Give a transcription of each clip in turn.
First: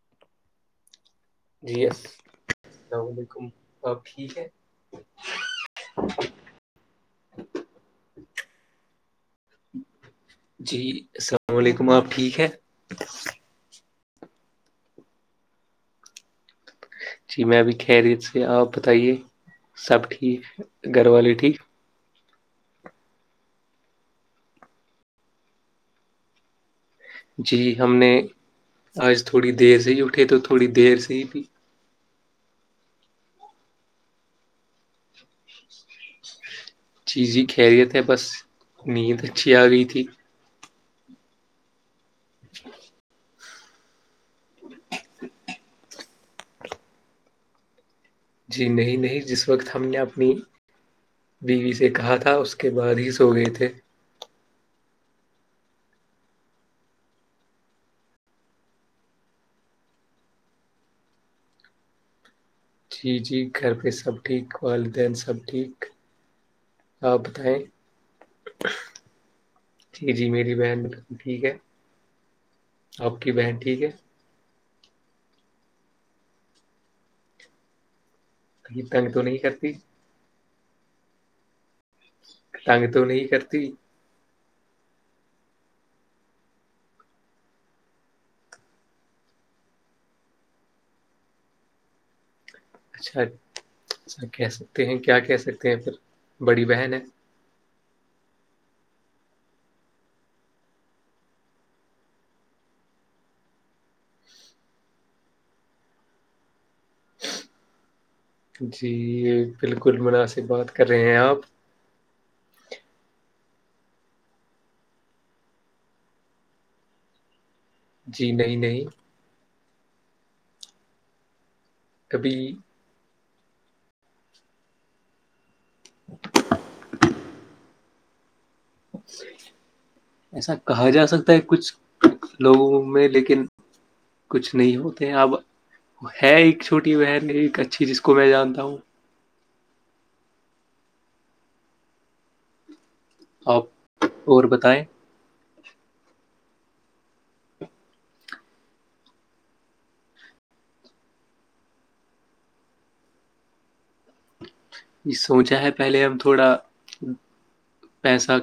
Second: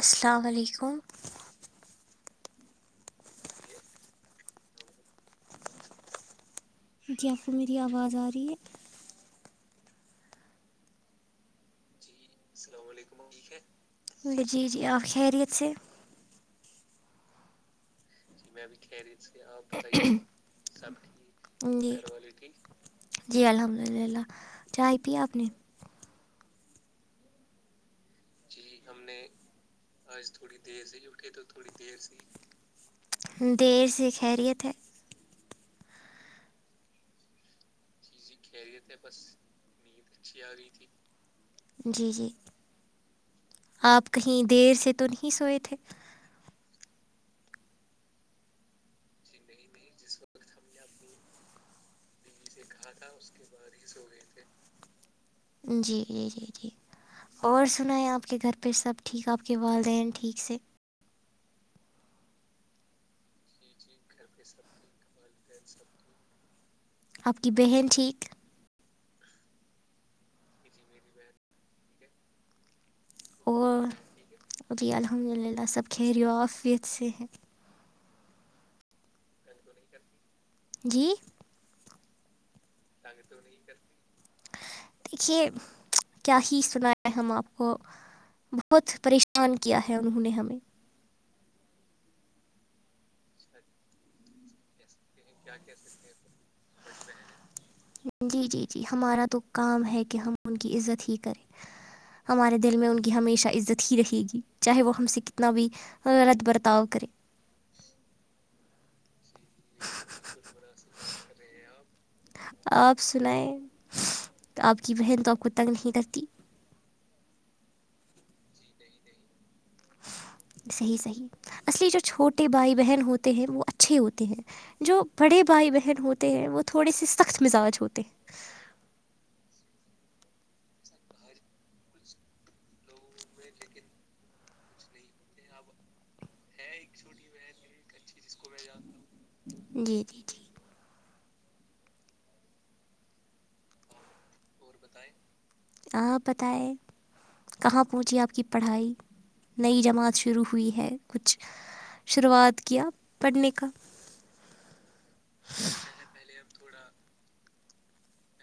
السلام علیکم جی یس اللام علیکم آب ٹھیک ہے جی آپ کو میری آواز آ رہی ہے جی السلام علیکم آپ ٹھیک ہے جی جی آپ کی خیریت سے جی میں بھی خھیریت میں بھی خہ رہی تھی ٹھیک آپ سب گھر والے ٹھیک گھر والی یک جی الحمد للہ چائے پیا آپ نے جی ہم نے جی ہم نے آج تھوڑی دیر سے ہی اٹھے آج تو تھوڑی دیر سے ہی اٹھے بھی تو تھوڑی دیر سے دیر سے خیریت ہے چیزیں کہریے تھے بس نیند اچھی آ گئی تھی ا ت جی جی آپ کہیں دیر سے تو نہیں سوئے تھے جی نہیں نہیں جس وقت ہم نے اپنی بیوی سے کہا تھا اس کے بعد ہی سو گئے تھے جی جی جی جی اور سنا ہے آپ کے گھر پہ سب ٹھیک آپ کے والدین ٹھیک سے جی جی گھر پہ سب ٹھیک والدین سب ٹھیک آپ کی بتائیں بہن ٹھیک جی جی میری بہن ٹھیک ہے آپ کی بہن ٹھیک ہے ابھی الحمد للہ سب کہریی ہو آفیت سے ہیں تنگ تو نہیں کرتی جی سگے تو نہیں ہی کرتے دیکھیے کیا ہی اس بنایں ہم آپ کو بہت پریشان کیا ہے انہوں نے ہمیں اچھا سر کہہ سکتے ہیں کیا کہہ سکتے ہیں پھر بڑی بہن ہے جی جی جی ہمارا تو کام ہے کہ ہم ان کی عزت ہی کریں ہمارے دل میں ان کی ہمیشہ عزت ہی رہے گی چاہے وہ ہم سے کتنا بھی اد برتااؤ کرری جی بالکل مناسب بات کر رہے ہیں آپ آپ سنائیں آپ کی بہن تو آپ کو تنگ نہیں کرتی جی نہیں نہیں صحیح صحیح اصلی جو ابھی چھوٹے بھائی بہن ہوتے ہیں وہ اچھے ہوتے ہیں جو بڑے بھائی بہن ہوتے ہیں وہ تھوڑے سے سخت مزاج ہوتے ہیں ایسا کہا جا سکتا ہے کچھ لوگوں میں لیکن کچھ نہیں ہوتے اب ہے ایک چھوٹی بہن اچ اچھی جس کو میں جانتا ہوں جی جی جی آپ اور بتائیں ہاں پت ہے کہاں پہنچی آپ کی پڑھائی نئی جماعت شروع ہوئی ہے کچھ شروعات کیا پڑھنے کا یہ سوچا ہے پہلے ہم تھوڑا پیسہ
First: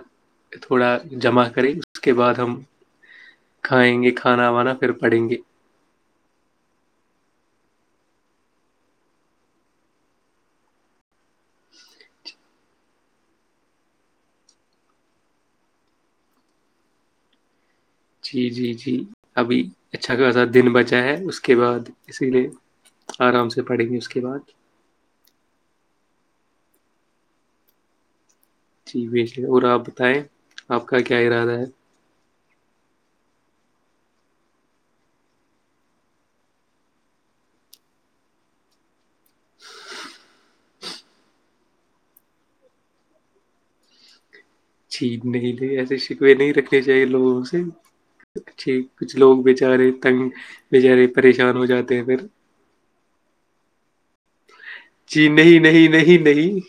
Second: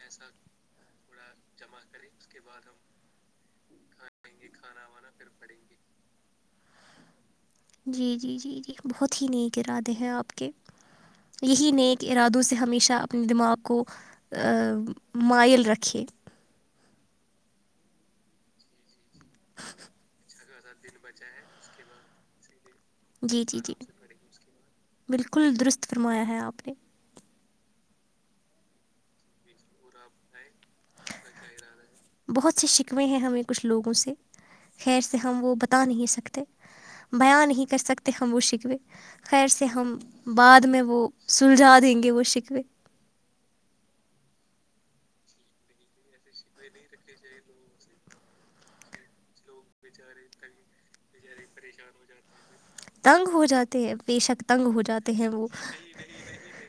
تھوڑا جمع کریں اس کے بعد ہم کھائیں گے کھانا وانا پھر پڑیں گے جی جی جی جی بہت ہی نیک ارادے ہیں آپ کے یہی نیک ارادوں سے ہمیشہ اپنے دماغ کو مائل رکھے جی جی جی ابھی اچھا خاصا دن بچا ہے اس کے بعد اسی لیے جی آرام جی سے جی پڑھیں گی اس کے بعد بالکل درست فرمایا ہے آپ نے جی بھیج اور آپ بتائیں آپ کا کیا ارادہ ہے بہت سے شکوے ہیں ہمیں کچھ لوگوں سے خیر سے ہم وہ بتا نہیں سکتے بیاں نہیں کر سکتے ہم وہ سکھوے خیر سے ہم بعد میں وہ سلجھا دیں گے وہ شکوے چھین نہیں لے ایسے شکوے نہیں رکھنے چاہیے لوگوں سے اچھی کچھ لوگ بچارے تنگ بچارے پریشان ہو جاتے ہیں پھر تنگ ہو جاتے ہیں پیشک تنگ ہو جات جی نہیں نہیں نہیں نہیں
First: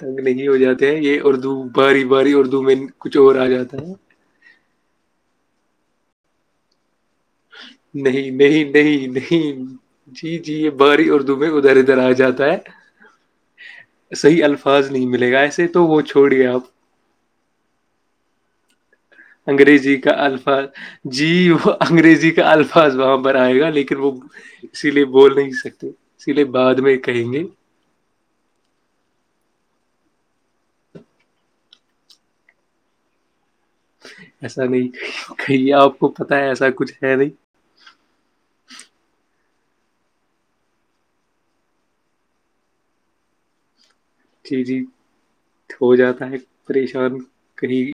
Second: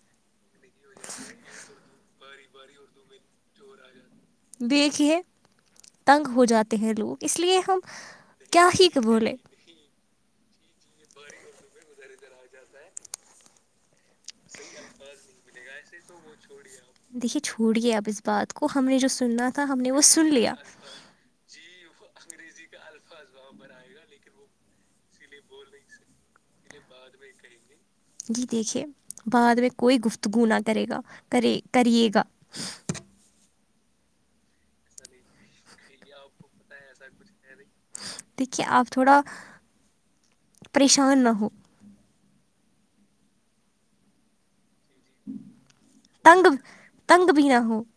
تنگ نہیں ہو جاتا یہ اردو باری باری اردو میں کچھ اور آ جاتا ہے دھے تنگ ہو جاتے ہیں لوگ اس لیے ہم نہیں کیا نہیں ہی نہیں بولیں نہیں جی جی یہ باری اور دبے ادھر ادھر آ جاتا ہے صحیح الفاظ نہیں ملے گا ایسے تو وہ چھوڑ گئے آپ دیکھیے چھوڑیے اب اس بات کو ہم نے جو سننا تھا ہم نے انگریزی وہ کا سن لیا الفاظ جی وہ انگریزی کا الفاظ وہاں پر آئے گا لیکن وہ اسی لیے بول نہیں سکتے اسی لیے بعد میں کہیں گے ج دیکھے بعد میں کوئی گفتگو نہ کرے گا کرے کریے گا ایسا نہیں کہ آپ کو پتا ہے ایسا کچھ ہے نہیں دیکھیے آپ تھوڑا پریشان نہ ہو چیزیں ہو جاتا ہے تنگ پریشان تنگ بھی نہ ہو کہیں [inaudible]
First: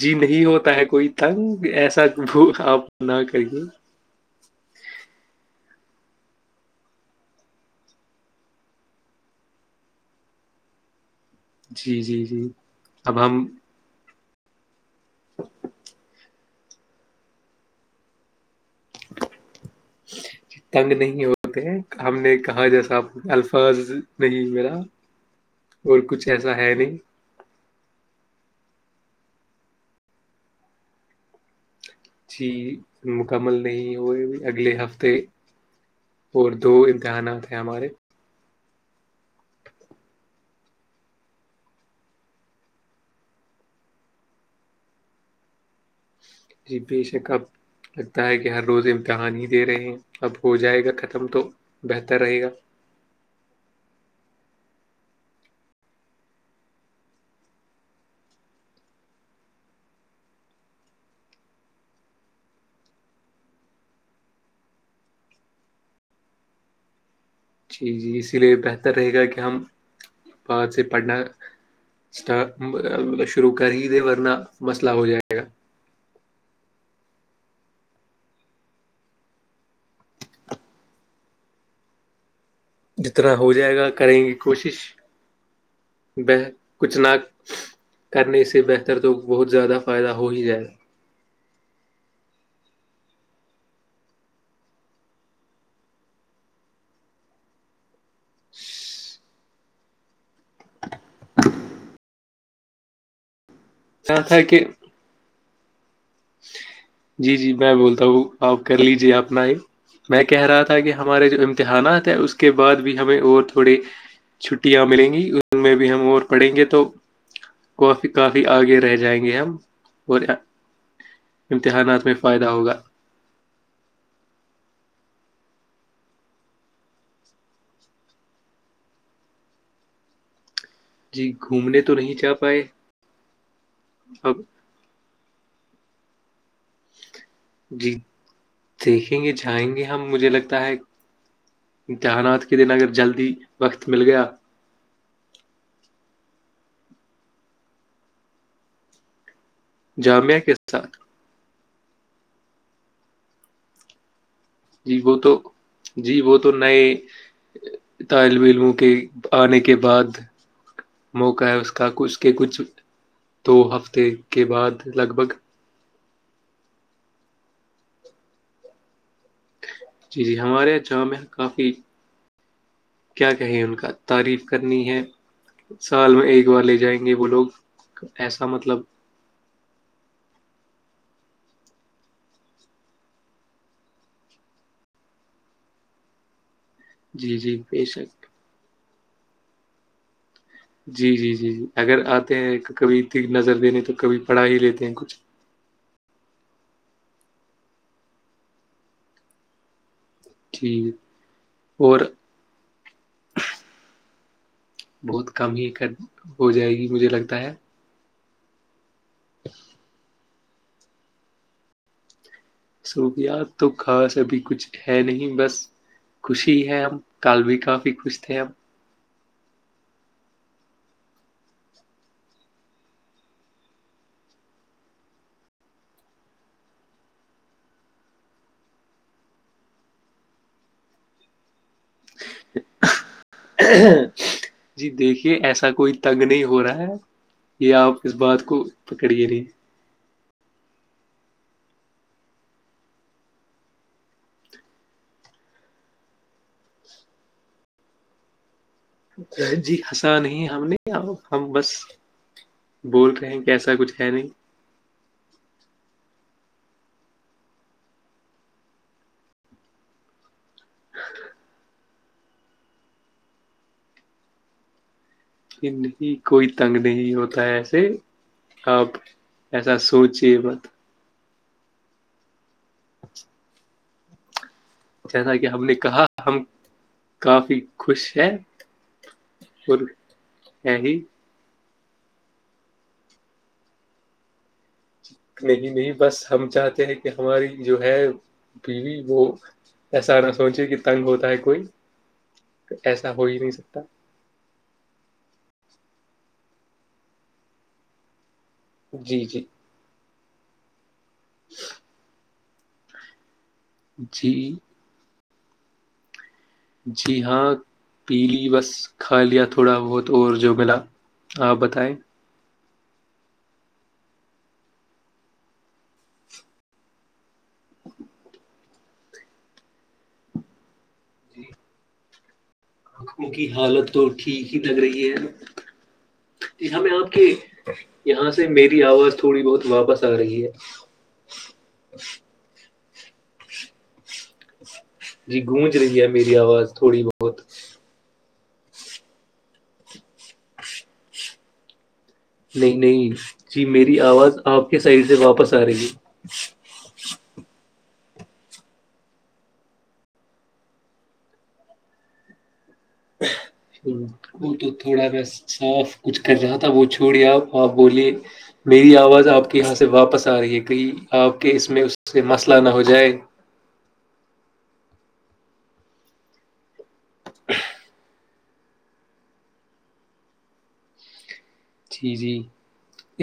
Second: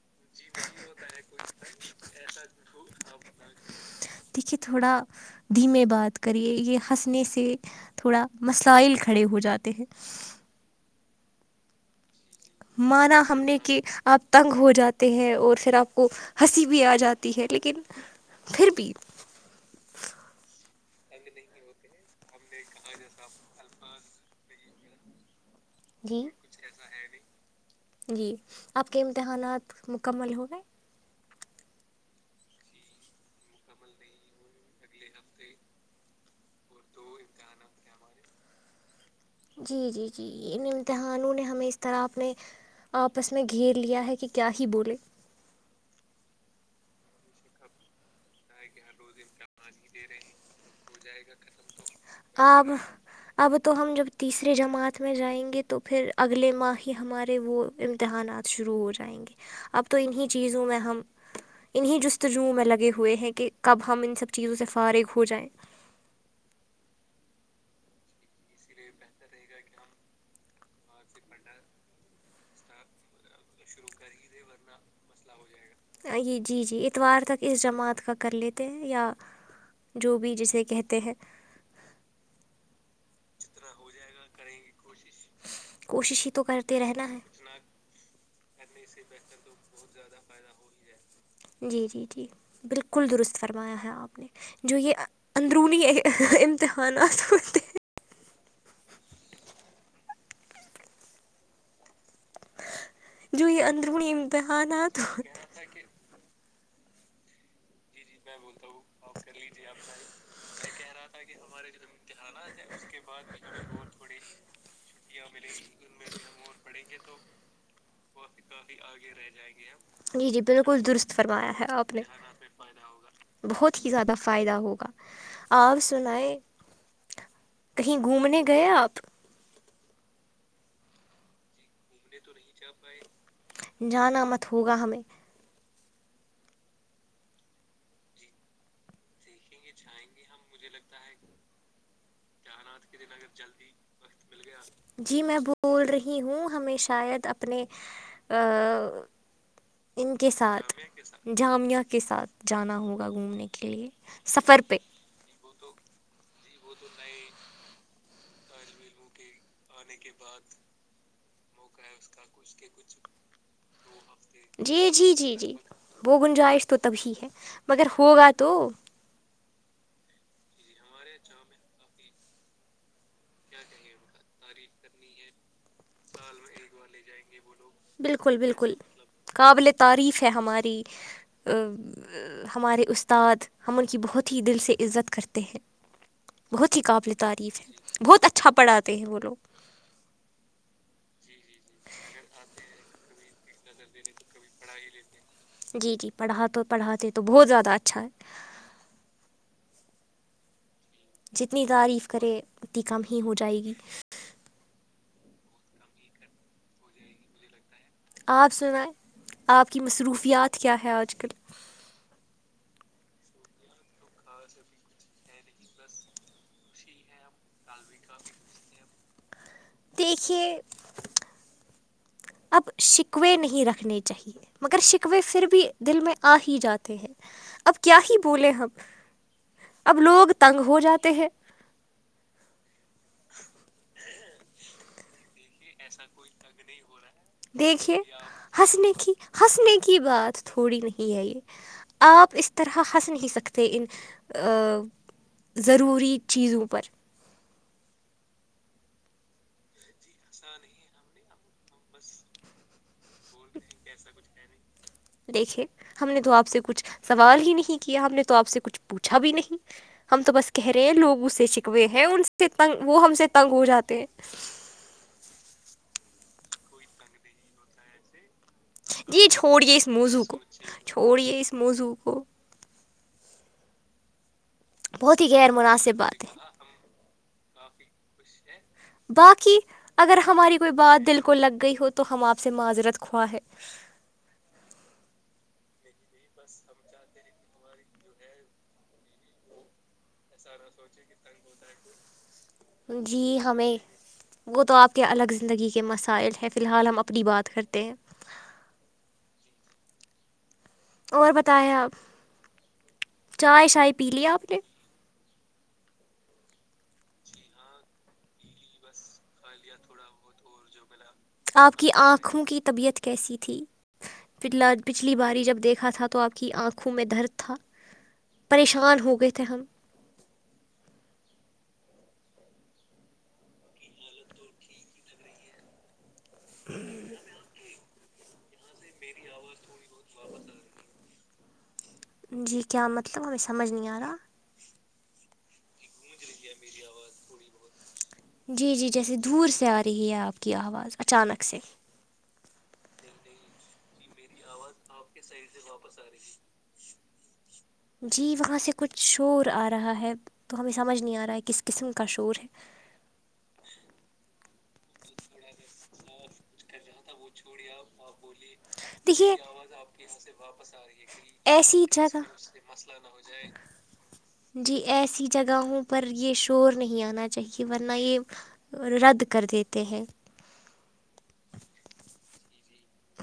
جی نہیں ہوتا ہے کوئی تنگ ایسا آپ نہ کریے دیکھیے تھوڑا دھیمے بات کریے یہ ہنسنے سے تھوڑا مسائل کھڑے ہو جاتے ہیں جی جی جی مانا ہم نے کہ آپ تنگ ہو جاتے ہیں اور پھر آپ کو ہنسی بھی آ جاتی ہے لیکن پھر بھی [inaudible] تنگ نہیں ہوتے ہم نے کہاں جیسا آپ الفاظ نہیں میرا جی جی آپ کے امتحانات مکمل ہووں گئے چیز مکمل نہیں ہوئے اگلے ہفتے اور دو امتحانات ہیں ہمارے جی جی جی [unintelligible] جی بیی ای سے کپ [unintelligible] لگتا ہے کہ ہر روز امتحان ہی دے رہے ہیں اب ہو جائے گا ختم تو بہتر رہے گا اب اب تو ہم جب تیسریے جماعت میں جائیں گے تو پھر اگلے ماہ ہی ہمارے وہ امتحانات شروع ہو جائیں گے اب تو انہیں چیزوں میں ہم انہیں جستجو میں لگے ہوئے ہیں کہ کب ہم ان سب چیزوں سے فارغ ہو جائیں جی جی اسی لیے بہتر رہے گا کہ ہم ب سے پڑنا اسٹ [inaudible] شرو کر ہی دے ورنہ مسئلہ ہو جائے گا یہ جی جی اتوار تک اس جماعت کا کر لیتے ہیں یا جو بھی جسے کہتے ہیں جتنا ہو جائے گا کریں گی کوشش کوشش ب ہی تو کرتے کچھ رہنا ہے ناک [inaudible] کرنے سے بہتر تو بہت زیادہ فائدہ ہو ہی جائے جی جی جی بالکل درست فرمایا ہے آپ نے جو یہ اندرونی امتحانات ہوتے ہیں جو یہ ادرونی کہا تھا کہ امتحان آ تو جی جی میں بولتا ہوں آپ کر لیجے اپنا ہی میں کہہ رہا تھا کہ ہمارے جو امتحانات ہیں اس اس کے بعد بھی ہمیں اور تھوڑے چھٹیاں ملیں گی ان میں بھی ہم اور پڑھیں گے تو کافی کافی آگے رہ جائیں گے ہم اور جی جی درست فرمایا ہے آپ نے امتحانات میں فائدہ ہوگا بہت ہی زیادہ فائدہ ہوگا آپ سنائیں کہیں گھومنے گئے آپ جی گھومنے تو نہیں جا پائے جانا اب مت ہوگا ہمیں جی دیکھیں گے جائیں گے ہم مجھے لگتا ہے امتحانات کے دن اگر جلدی وقت مل گیا جی میں بول رہی ہوں ہمیں شاید اپنے ان کے ساتھ جامعہ کے ساتھ جانا ہوگا گھومنے کے لیے سفر پہ وہ تو جی وہ تو نئے طالب علموں کے آنے کے بعد موقع ہے اس کا اس کے کچھ دو ہفتے کے بعد جی جی لگ بھگ جی جی وہ گنجائش تو تبھی ہے مگر ہوگا تو جی جی ہمارے یہاں جامع کافی کیا کہیں ان کا تعریف کرنی ہے سال میں ایک بار لے جائیں گے وہ لوگ بالکل ایسا بالکل مطلب قابل تعریف ہے ہماری ہمارے استاد ہم ان کی بہت ہی دل سے عزت کرتے ہیں بہت ہی قابل جی جی تعریف بے ہے شک بہت اچھا پڑھاتے ہیں وہ لوگ جی جی جی جی اگر آتے ہیں کبھی ت نظر دینے تو کبھی پڑھا ہی لیتے ہیں کچھ جی جی پڑھات تو پڑھاتے تو بہت زیادہ اچھا ہے ٹھیک جتنی تعریف کرے اتنی کم ہی ہو جائے گی بہت کم ہی ک ہو جائے گی مجھے لگتا ہے آپ سنائیں آپ کی مصروفیات کیا ہے آج کل سکیات تو خاص ابھی کچھ ہے نہیں بس خوشی ہے ہم کل بھی کافی خوش تھے اب دیکھیے اب شکوے نہیں رکھنے چاہیے مگر شکوے پھر بھی دل میں آ ہی جاتے ہیں اب کیا ہی بولولے ہم اب لوگ تنگ ہو جاتے ہیں ہاں جی دیکھیے ایسا کوئی تنگ نہیں ہو رہا ہے یہ آپ دیکھیے اس بات کو ہنسنے کی پکڑیے نہیں ہنسنے کی بات تھوڑی نہیں ہے یہ آپ اس طرح ہنس نہیں سکتے ان ضروری چیزوں پر جی ہنسا نہیں ہم نے ہم بس بول رہے ہیں کہ ایسا کچھ ہے نہیں دیکھے ہم نے تو آپ سے کچھ سوال ہی نہیں کیا ہم نے تو آپ سے کچھ پوچھا بھی نہیں ہم تو بس کہہ رہے ہیں لوگ اس سے چکوے ہیں ان سے تنگ وہ ہم سے تنگ ہو جاتے ہیں نہیں کوئی تنگ نہیں ہوتا ہے ایسے آپ جی چھوڑیے ایسا اس موضوع کو سوچیے مت چھوڑیے اس موضوع کو اچھا بہت ہی غیر نے مناسب کہا بات ہے ہم کافی خوش ہیں باقی اور اگر ہماری کوئی ہے ہی بات دلک کو لگ گئی ہو تو ہم آپ سے معذرت خوا ہے نہیں نہیں بس ہم چاہتے ہیں کہ ہماری جو ہے بیوی وہ ایسا نہ سوچے کہ تنگ ہوتا ہے کوئی ایسا ہو ہی جی نہیں ہمیں سکتا وہ تو آپ کے الگ زندگی کے مسائل ہیں فی الحال ہم اپنی بات کرتے ہیں جی جی اور بتائے آپ چائے شائے پی لی آپ جی نے جی ہاں پیلی وس کھا لیا تھوڑا بہت اور جو ملا آپ بتائیں آکھوں کی طبیعت کیسی تھی پلا پچھلی باری جب دیکھا تھا تو آپ کی آنکھوں میں درد تھا پریشان ہو گئے تھے ہم آنکھوں کی حالت تو ٹھیک ہی لگ رہی ہے جی ہمیں آپ کہ یہاں سے میری آواز تھوڑی بہت واپس آ رہی ہے جی کیا مطلب ہمیں سمجھ نہیں آ رہا جی گونج رہی ہے میری آواز تھوڑی بہت جی جی جیسے دور سے آ رہی ہے آپ کی آواز اچانک سے نہیں نہیں جی میری آواز آپ کے سائڈ سے واپس آ رہے گی جی وہاں سے کچھ شور آ رہا ہے تو ہمیں سمجھ نہیں آ رہا ہے کس قسم کا شور ہے ہ اٹ تھوڑا میں صاف کچھ کر رہا تھا وہ چھوڑی آپ آپ بولیے میری آواز دیکھیے آپ یہاں سے واپس آ رہی ہے کہئی آپ کے اس میں ایسی اس سے جگہ مسئلہ نہ ہو جائے جی ایسی جگہوں پر یہ شور نہیں آنا چاہیے ورنہ یہ رد کر دیتے ہیں جی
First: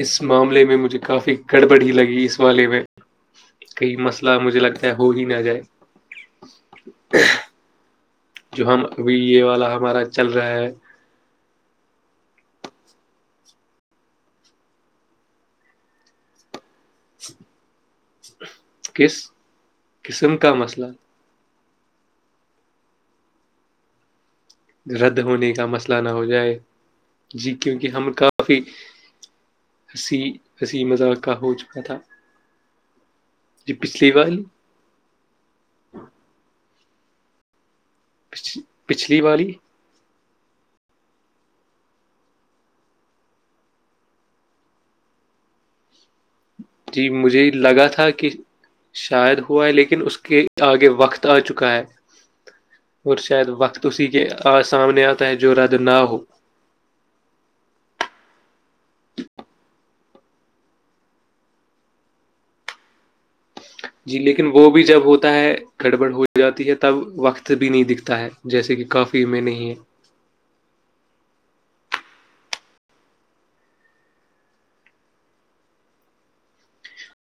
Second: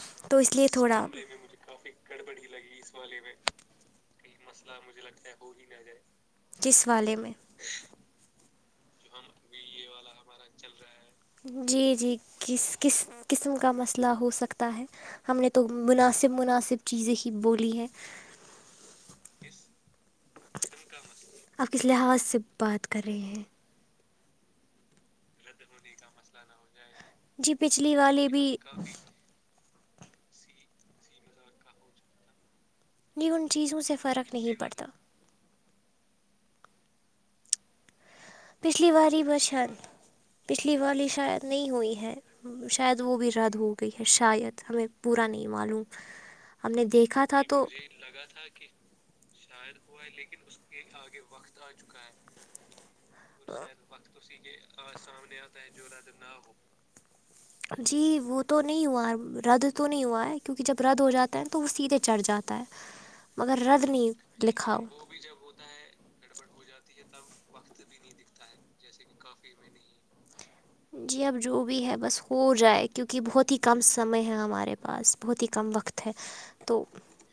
اس تو معاملے لیے میں مجھے تھوڑا کافی گڑبڑ ہی لگی اس گڑبڑی والے لگی میں اس والے میں کئی مسئلہ مجھے لگتا ہے ہو ہی نہ جائے کس والے میں جو ہم ابھی یہ والا ہمارا چل رہا ہے جی جی کس کس قسم کا مسئلہ ہو سکتا ہے ہم نے تو مناسب مناسب چیزیں ہی بولی ہیں کس قسم کا مسئلہ آپ کس لحاظ سے بات کر رہے ہیں رد ہونے کا مسئلہ نہ ہو جائے جی کیونکہ پچھلی ہم والی بھی کافی ہنسی ہنسی مذاق کا ہو چکا تھا یہ ان جی چیزوں سے پچھلی فرق والی نہیں پڑتا پچھ- پچھلی واری والی بچن پچھلی بار شاید نہیں ہوئی ہے شاید وہ بھی رد ہو گئی ہے شاید ہمیں پورا نہیں معلوم ہم نے دیکھا تھا تو لگا تھا کہ شاید ہوا ہے لیکن اس کے آگے وقت آ چکا ہے اور شاید وقت اسی کے سامنے آتا ہے جو رد نہ ہو جی وہ تو نہیں ہوا رد تو نہیں ہوا ہے کیونکہ جب رد ہو جاتا ہے تو وہ سیدھے چڑھ جاتا ہے مگر رد جی نہیں لیکن وہ لکھا بھی ہو جب ہوتا ہے گڑبڑ ہو جاتی ہے تب وقت بھی نہیں دکھتا ہے جیسے کہ کافی میں نہیں ہے جی اب جو بھی ہے بس ہو جائے کیونکہ بہت ہی کم سمے ہے ہمارے پاس بہت ہی کم وقت ہے تو